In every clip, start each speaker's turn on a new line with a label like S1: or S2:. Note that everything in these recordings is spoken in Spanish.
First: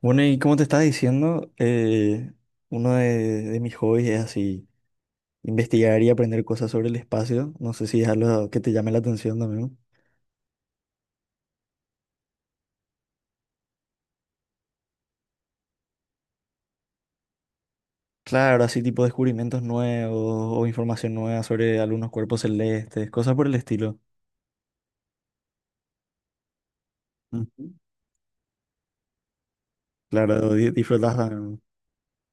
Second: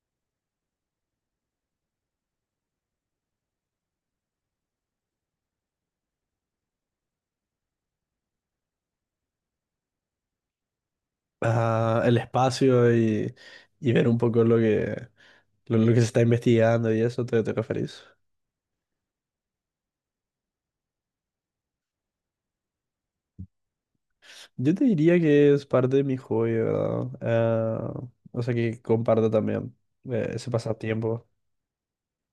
S1: Bueno, y como te estaba diciendo, uno de mis hobbies es así, investigar y aprender cosas sobre el espacio. No sé si es algo que te llame la atención también.
S2: El espacio y ver un poco lo lo que se está investigando y eso, ¿te, te referís?
S1: Claro, así tipo descubrimientos nuevos o información nueva sobre algunos cuerpos celestes, cosas por el estilo.
S2: Yo te diría que es parte de mi hobby, ¿verdad?
S1: Ujú.
S2: O sea que comparto también ese
S1: Claro, disfrutas
S2: pasatiempo.
S1: también.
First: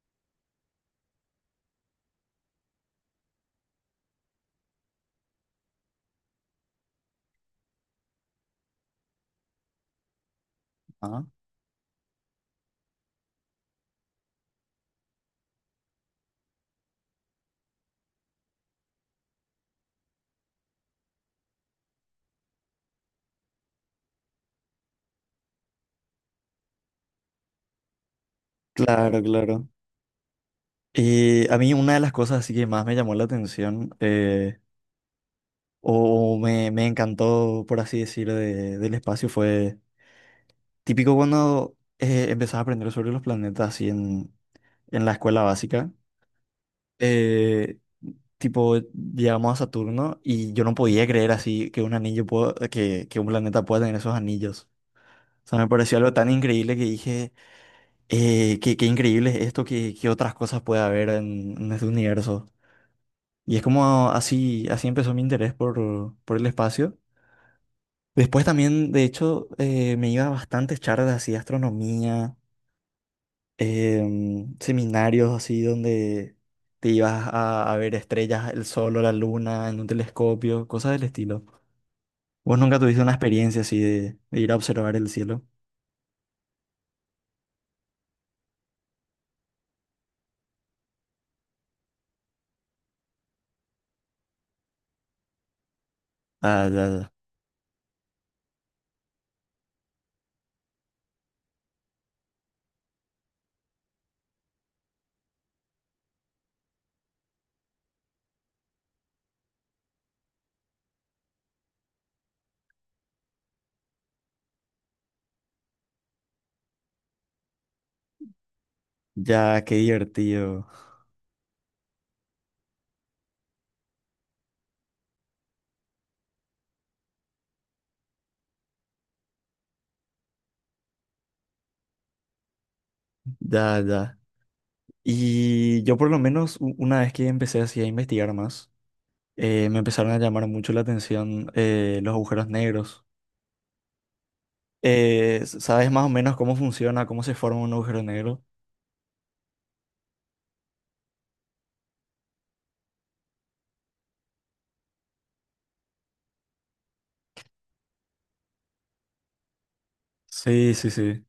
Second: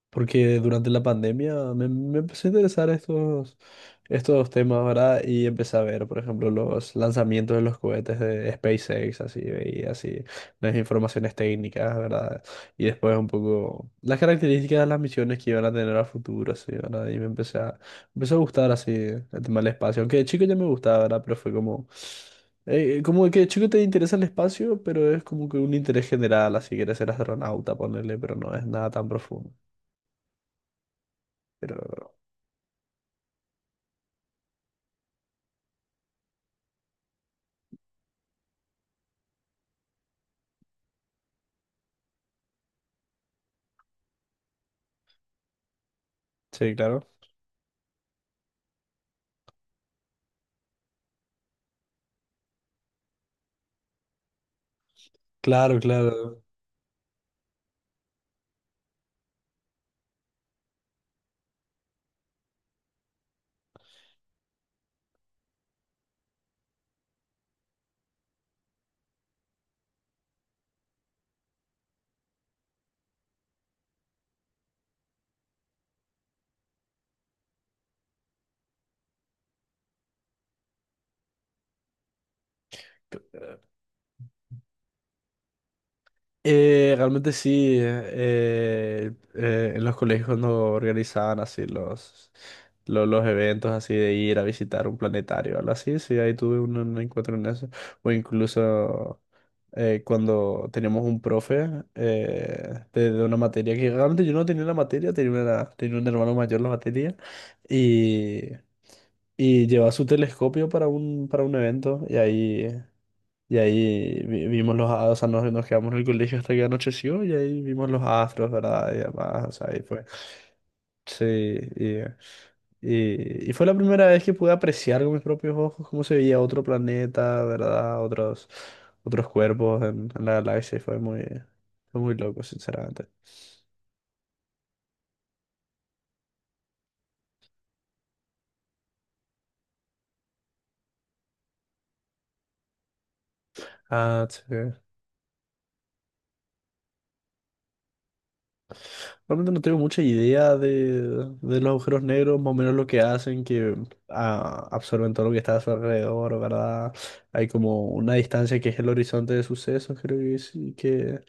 S2: Porque durante la pandemia me empezó a interesar estos temas, ¿verdad? Y empecé a ver, por ejemplo, los lanzamientos de los cohetes de SpaceX, así, y así, las
S1: Ajá.
S2: informaciones técnicas, ¿verdad? Y después un poco las características de las misiones que iban a tener a futuro, así, ¿verdad? Empezó a gustar así el tema del espacio, aunque de chico ya me gustaba, ¿verdad? Pero fue como que de chico te interesa el espacio, pero es como que un interés general, así, quieres ser astronauta, ponerle, pero no es nada tan
S1: Claro,
S2: profundo.
S1: claro. Y a mí una de las
S2: Pero
S1: cosas así que más me llamó la atención o, o me encantó, por así decir, del espacio fue. Típico cuando empezás a aprender sobre los planetas así en la escuela básica.
S2: sí, claro.
S1: Eh, tipo llegamos a Saturno y yo no podía creer así que un anillo que un planeta pueda tener esos anillos. O sea, me
S2: Claro,
S1: pareció algo tan
S2: claro.
S1: increíble que dije, qué, qué increíble es esto, qué, qué otras cosas puede haber en este universo. Y es como así, así empezó mi interés por el espacio. Después también, de hecho, me iba a bastantes charlas así de astronomía, seminarios así donde te ibas a ver estrellas, el sol o la luna en un telescopio, cosas del estilo. ¿Vos nunca tuviste una experiencia así de ir a observar el cielo?
S2: Realmente sí, en los colegios cuando organizaban así eventos así de ir a visitar un planetario, algo así, sí, ahí tuve
S1: Ah, ya,
S2: un
S1: ya.
S2: encuentro en eso. O incluso cuando teníamos un profe de una materia que realmente yo no tenía la materia, tenía un hermano mayor la materia y, y llevaba su telescopio para para un evento y ahí... Y ahí vimos los astros, o sea, nos quedamos en el colegio hasta que anocheció y ahí vimos los astros, ¿verdad? Y demás, o
S1: Ya,
S2: sea,
S1: qué
S2: ahí fue.
S1: divertido.
S2: Sí, y, y fue la primera vez que pude apreciar con mis propios ojos cómo se veía otro planeta, ¿verdad? Otros cuerpos en la galaxia y fue fue muy loco, sinceramente.
S1: Ya, ya. Y yo por lo menos una vez que empecé así a investigar más, me empezaron a llamar mucho la atención, los agujeros negros.
S2: Ah, sí.
S1: ¿Sabes más o menos cómo funciona, cómo se forma un agujero negro?
S2: Realmente no tengo mucha idea de los agujeros negros, más o menos lo que hacen, que absorben todo lo que está a su alrededor, ¿verdad? Hay como una distancia que es el horizonte de sucesos, creo que
S1: Sí,
S2: sí,
S1: sí,
S2: que...
S1: sí.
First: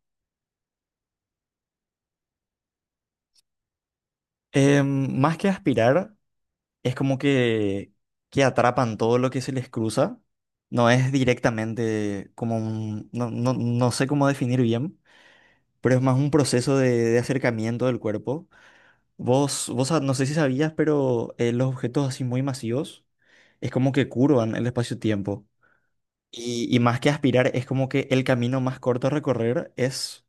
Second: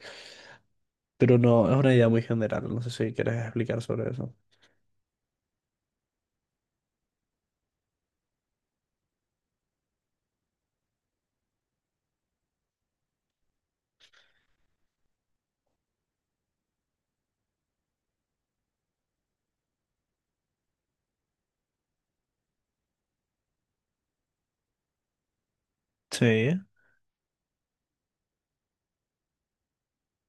S2: Pero no, es una idea muy general, no sé si quieres explicar sobre eso.
S1: Más que aspirar, es como que atrapan todo lo que se les cruza. No es directamente como un, no, no sé cómo definir bien, pero es más un proceso de acercamiento del cuerpo. No sé si sabías, pero los objetos así muy masivos es como que curvan el espacio-tiempo.
S2: Sí,
S1: Y más que aspirar, es como que el camino más corto a recorrer es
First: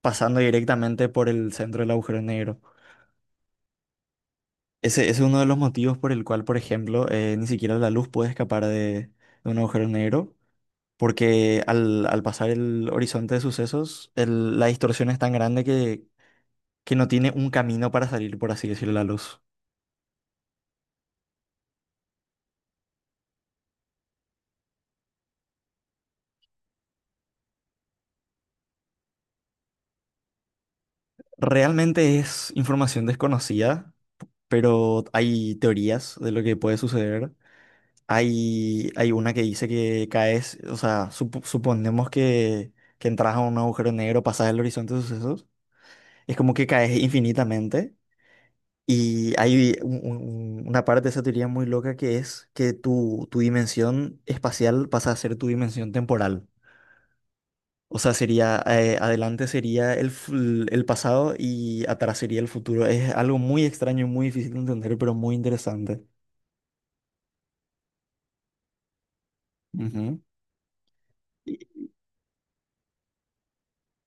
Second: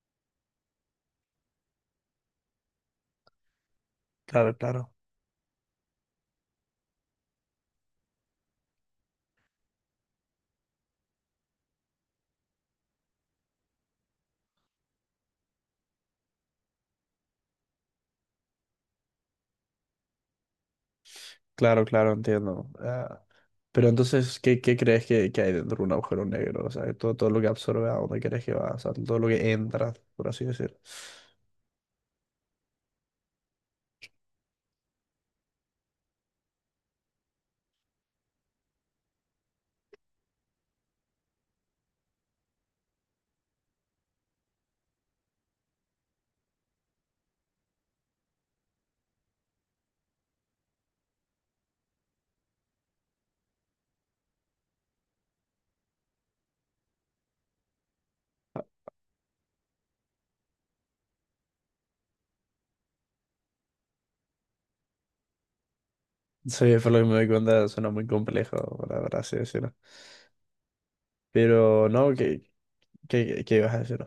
S1: pasando directamente por el centro del agujero negro.
S2: claro, claro.
S1: Ese es uno de los motivos por el cual, por ejemplo, ni siquiera la luz puede escapar de un agujero negro, porque al, al pasar el horizonte de sucesos, la distorsión es tan grande que no tiene un camino para salir, por así decirlo, la luz.
S2: Claro, claro, entiendo. Pero entonces, ¿qué, qué crees que hay dentro de un agujero negro? O sea, todo, todo lo que absorbe, ¿a dónde crees que va? O sea, todo lo que entra, por así decir.
S1: Realmente es información desconocida, pero hay teorías de lo que puede suceder. Hay una que dice que caes, o sea, suponemos que entras a un agujero negro, pasas el horizonte de sucesos, es como que caes infinitamente. Y hay una parte de esa teoría muy loca que es que tu dimensión espacial pasa a ser tu dimensión temporal. O sea, sería, adelante sería el pasado y atrás sería el futuro. Es algo muy extraño y muy difícil de entender, pero muy interesante.
S2: Sí, por lo que me doy cuenta, suena muy complejo, para así decirlo.
S1: Ujú. Y
S2: Pero no, ¿qué, qué, qué ibas a decir?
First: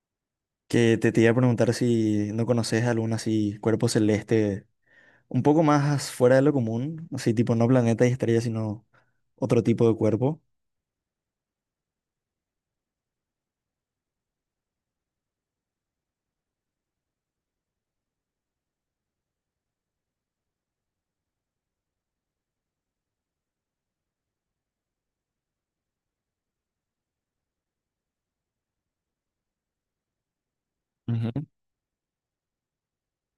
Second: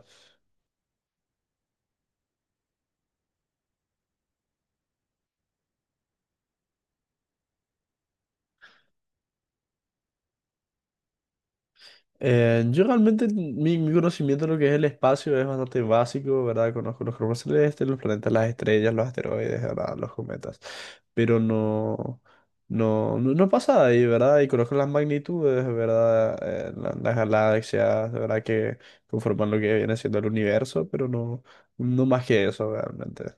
S1: Que te iba a preguntar si no conoces algún así cuerpo celeste un poco más fuera de lo común, así tipo no planeta y estrella, sino otro tipo de cuerpo.
S2: Yo realmente mi conocimiento de lo que es el espacio es bastante básico, ¿verdad? Conozco los cuerpos celestes, los planetas, las estrellas, los asteroides, ¿verdad? Los cometas, pero no pasa de ahí, ¿verdad? Y conozco las magnitudes, ¿verdad? Las galaxias, ¿verdad? Que conforman lo que viene siendo el universo, pero
S1: Ujú.
S2: no, no más que eso, realmente,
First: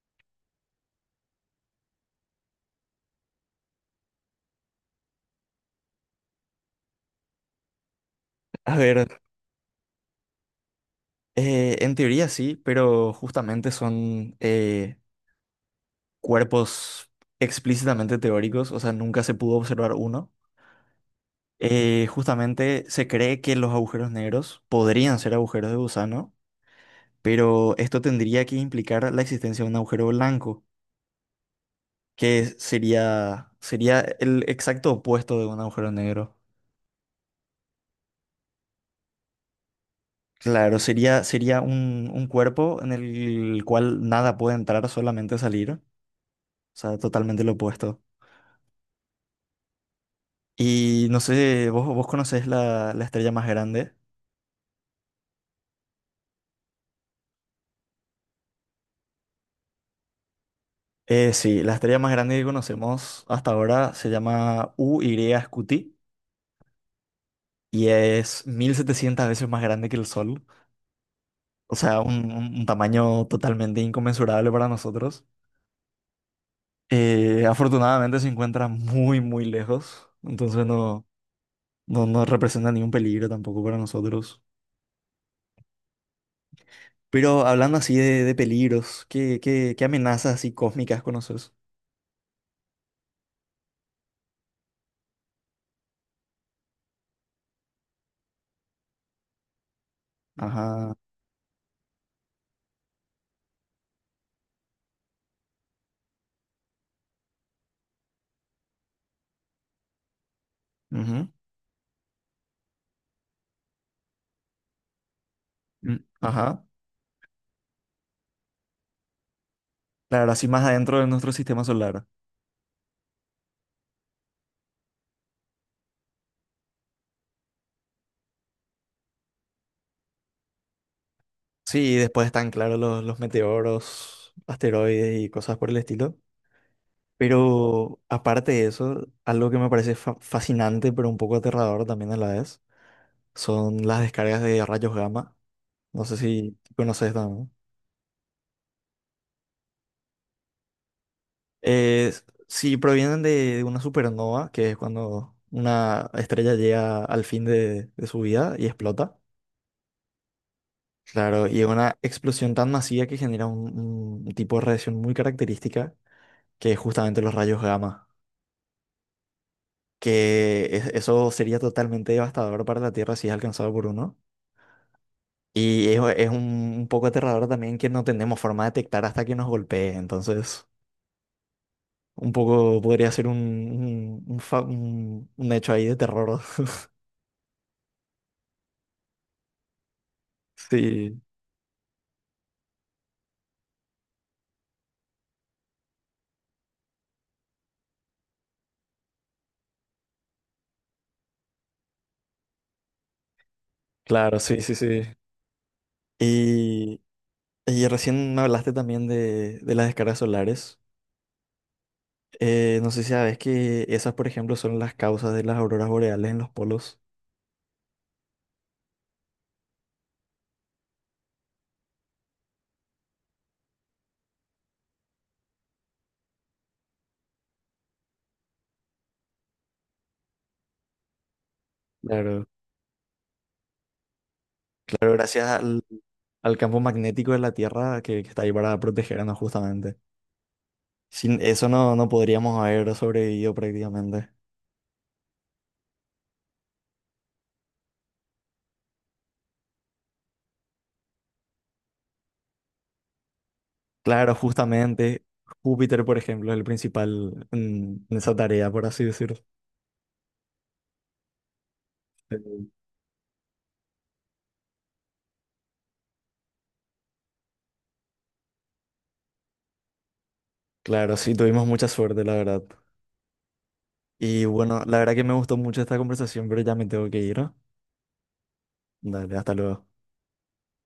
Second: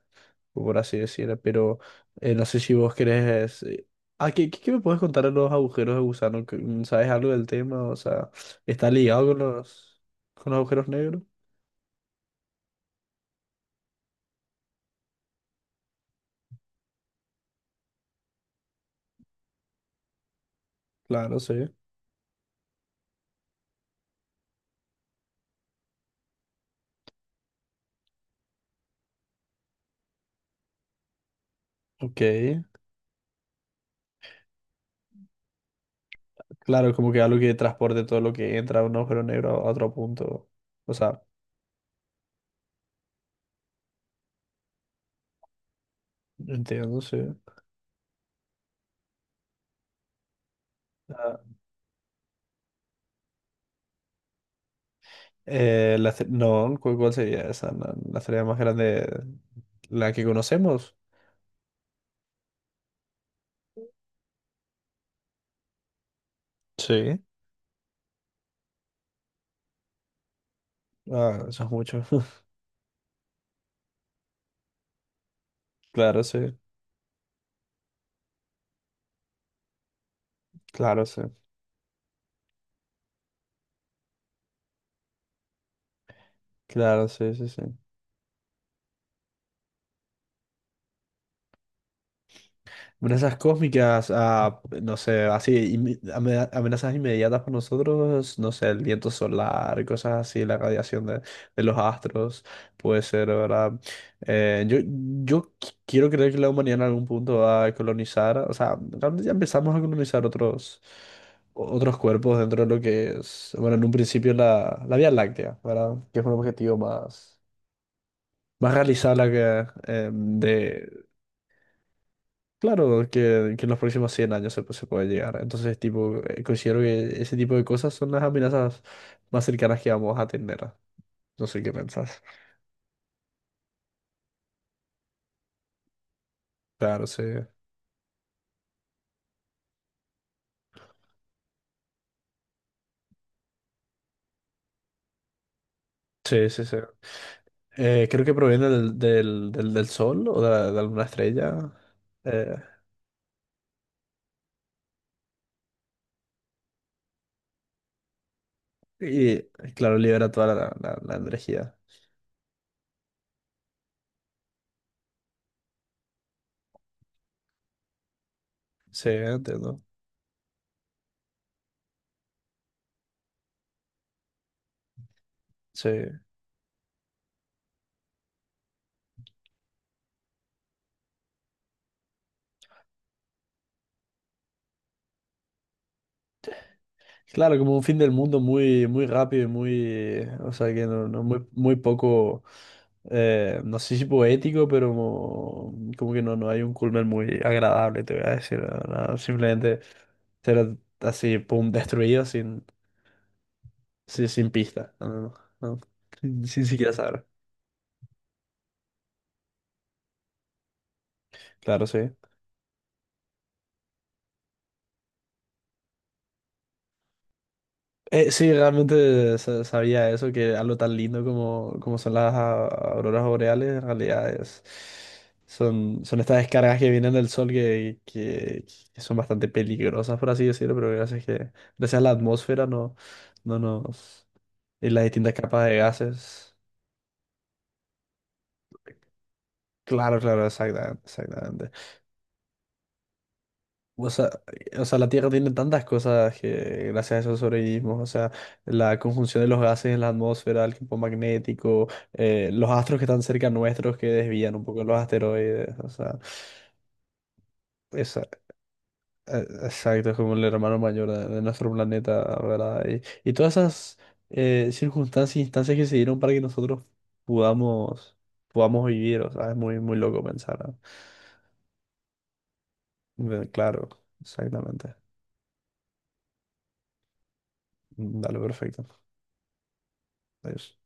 S2: por así decirlo. Pero no sé si vos querés... ¿qué, qué me puedes contar de los agujeros de gusano? ¿Sabes algo del tema? O sea...
S1: A
S2: Está
S1: ver.
S2: ligado con con los agujeros negros.
S1: En teoría sí, pero justamente son, cuerpos explícitamente teóricos, o sea, nunca se pudo observar uno.
S2: Claro, sí.
S1: Justamente se cree que los agujeros negros podrían ser agujeros de gusano, pero esto tendría que implicar la existencia de un agujero blanco,
S2: Ok.
S1: que sería, sería el exacto opuesto de un agujero negro.
S2: Claro, como que algo que transporte todo lo que entra de un agujero negro a otro punto.
S1: Claro,
S2: O sea,
S1: sería, sería un cuerpo en el cual nada puede entrar, solamente salir, o sea,
S2: entiendo, sí.
S1: totalmente lo opuesto. Y no
S2: Ah,
S1: sé, vos, vos conocés la, la estrella más grande.
S2: no, ¿cuál sería esa? La estrella más grande, la que conocemos.
S1: Sí, la estrella más grande que conocemos hasta ahora se llama U UY Scuti
S2: Sí.
S1: y es 1.700 veces más grande que el Sol.
S2: Ah, eso es
S1: O sea,
S2: mucho.
S1: un, un- un tamaño totalmente inconmensurable para nosotros.
S2: Claro, sí.
S1: Afortunadamente se encuentra muy, muy lejos, entonces no,
S2: Claro, sí.
S1: no representa ningún peligro tampoco para nosotros.
S2: Claro, sí,
S1: Pero
S2: sí, sí.
S1: hablando así de peligros, ¿qué, qué, qué amenazas así cósmicas conoces?
S2: Amenazas cósmicas, ah, no sé, así, amenazas inmediatas para nosotros, no sé, el viento solar, cosas así, la
S1: Ajá.
S2: radiación de los astros, puede ser, ¿verdad? Eh, yo, yo quiero creer que la humanidad en algún punto va a colonizar, o sea, realmente ya empezamos a colonizar otros,
S1: Ujú.
S2: otros cuerpos dentro de lo que es, bueno, en un principio la Vía Láctea, ¿verdad?
S1: Mm.
S2: Que es un
S1: Ajá.
S2: objetivo más, más realizable que, eh,
S1: Claro, así más adentro de
S2: de,
S1: nuestro sistema solar.
S2: Claro, que en los próximos 100 años se puede llegar. Entonces, tipo, considero que ese tipo de cosas son las amenazas más cercanas que vamos a tener. No sé qué
S1: Sí, y
S2: pensás.
S1: después están, claro, los meteoros, asteroides y cosas por el estilo.
S2: Claro, sí.
S1: Pero aparte de eso, algo que me parece fascinante, pero un poco aterrador también a la vez, son las descargas de rayos gamma. No sé
S2: Sí,
S1: si
S2: sí, sí.
S1: conoces también.
S2: Creo que proviene del sol o de alguna estrella.
S1: Es-
S2: Eh,
S1: si provienen de una supernova, que es cuando una estrella llega al fin de su vida y explota.
S2: y, claro, libera toda la
S1: Claro, y es
S2: energía.
S1: una explosión tan masiva que genera un tipo de radiación muy característica, que es justamente los rayos gamma,
S2: Sí, entiendo.
S1: eso sería totalmente devastador para la Tierra si es alcanzado por uno. Y
S2: Sí.
S1: es un poco aterrador también que no tenemos forma de detectar hasta que nos golpee, entonces un poco podría ser un hecho ahí de terror.
S2: Claro, como un fin del mundo muy, muy rápido y muy, o sea, que no,
S1: Sí,
S2: no muy, muy poco, no sé si poético, pero como, como que no, no hay un culmen muy agradable, te voy a decir, no, no, simplemente ser así, pum, destruido sin,
S1: claro,
S2: sin
S1: sí, sí,
S2: pista,
S1: sí.
S2: no, sin, sin siquiera
S1: Y,
S2: saber.
S1: y recién me hablaste también de las descargas solares.
S2: Claro, sí.
S1: No sé si sabes que esas, por ejemplo, son las causas de las auroras boreales en los polos.
S2: Sí, realmente sabía eso, que algo tan lindo como, como son auroras boreales, en realidad es, son, son estas descargas que vienen del sol que son bastante peligrosas, por así decirlo, pero gracias que, gracias a la
S1: Claro.
S2: atmósfera no, no nos, y las
S1: Claro,
S2: distintas
S1: gracias
S2: capas de
S1: al,
S2: gases.
S1: al campo magnético de la Tierra que está ahí para protegernos justamente.
S2: Claro, claro, exactamente,
S1: Sin eso
S2: exactamente.
S1: no, no podríamos haber sobrevivido
S2: O
S1: prácticamente.
S2: sea, o sea, la Tierra tiene tantas cosas que gracias a eso sobrevivimos. O sea, la conjunción de los gases en la atmósfera, el campo magnético, los astros que están cerca nuestros que
S1: Claro,
S2: desvían un poco los
S1: justamente
S2: asteroides. O
S1: Júpiter, por
S2: sea,
S1: ejemplo, es el principal en
S2: esa-
S1: esa tarea, por así decirlo.
S2: exacto, es como el hermano mayor de nuestro planeta,
S1: Eh,
S2: ¿verdad? Y todas esas circunstancias e instancias que se dieron para que nosotros podamos, podamos vivir. O sea, es muy, muy loco pensar. ¿No?
S1: Claro, sí, tuvimos mucha suerte, la verdad.
S2: Claro,
S1: Y bueno,
S2: exactamente.
S1: la verdad que me gustó mucho esta conversación, pero ya me tengo que ir, ¿no?
S2: Dale, perfecto.
S1: Dale, hasta luego.
S2: Adiós.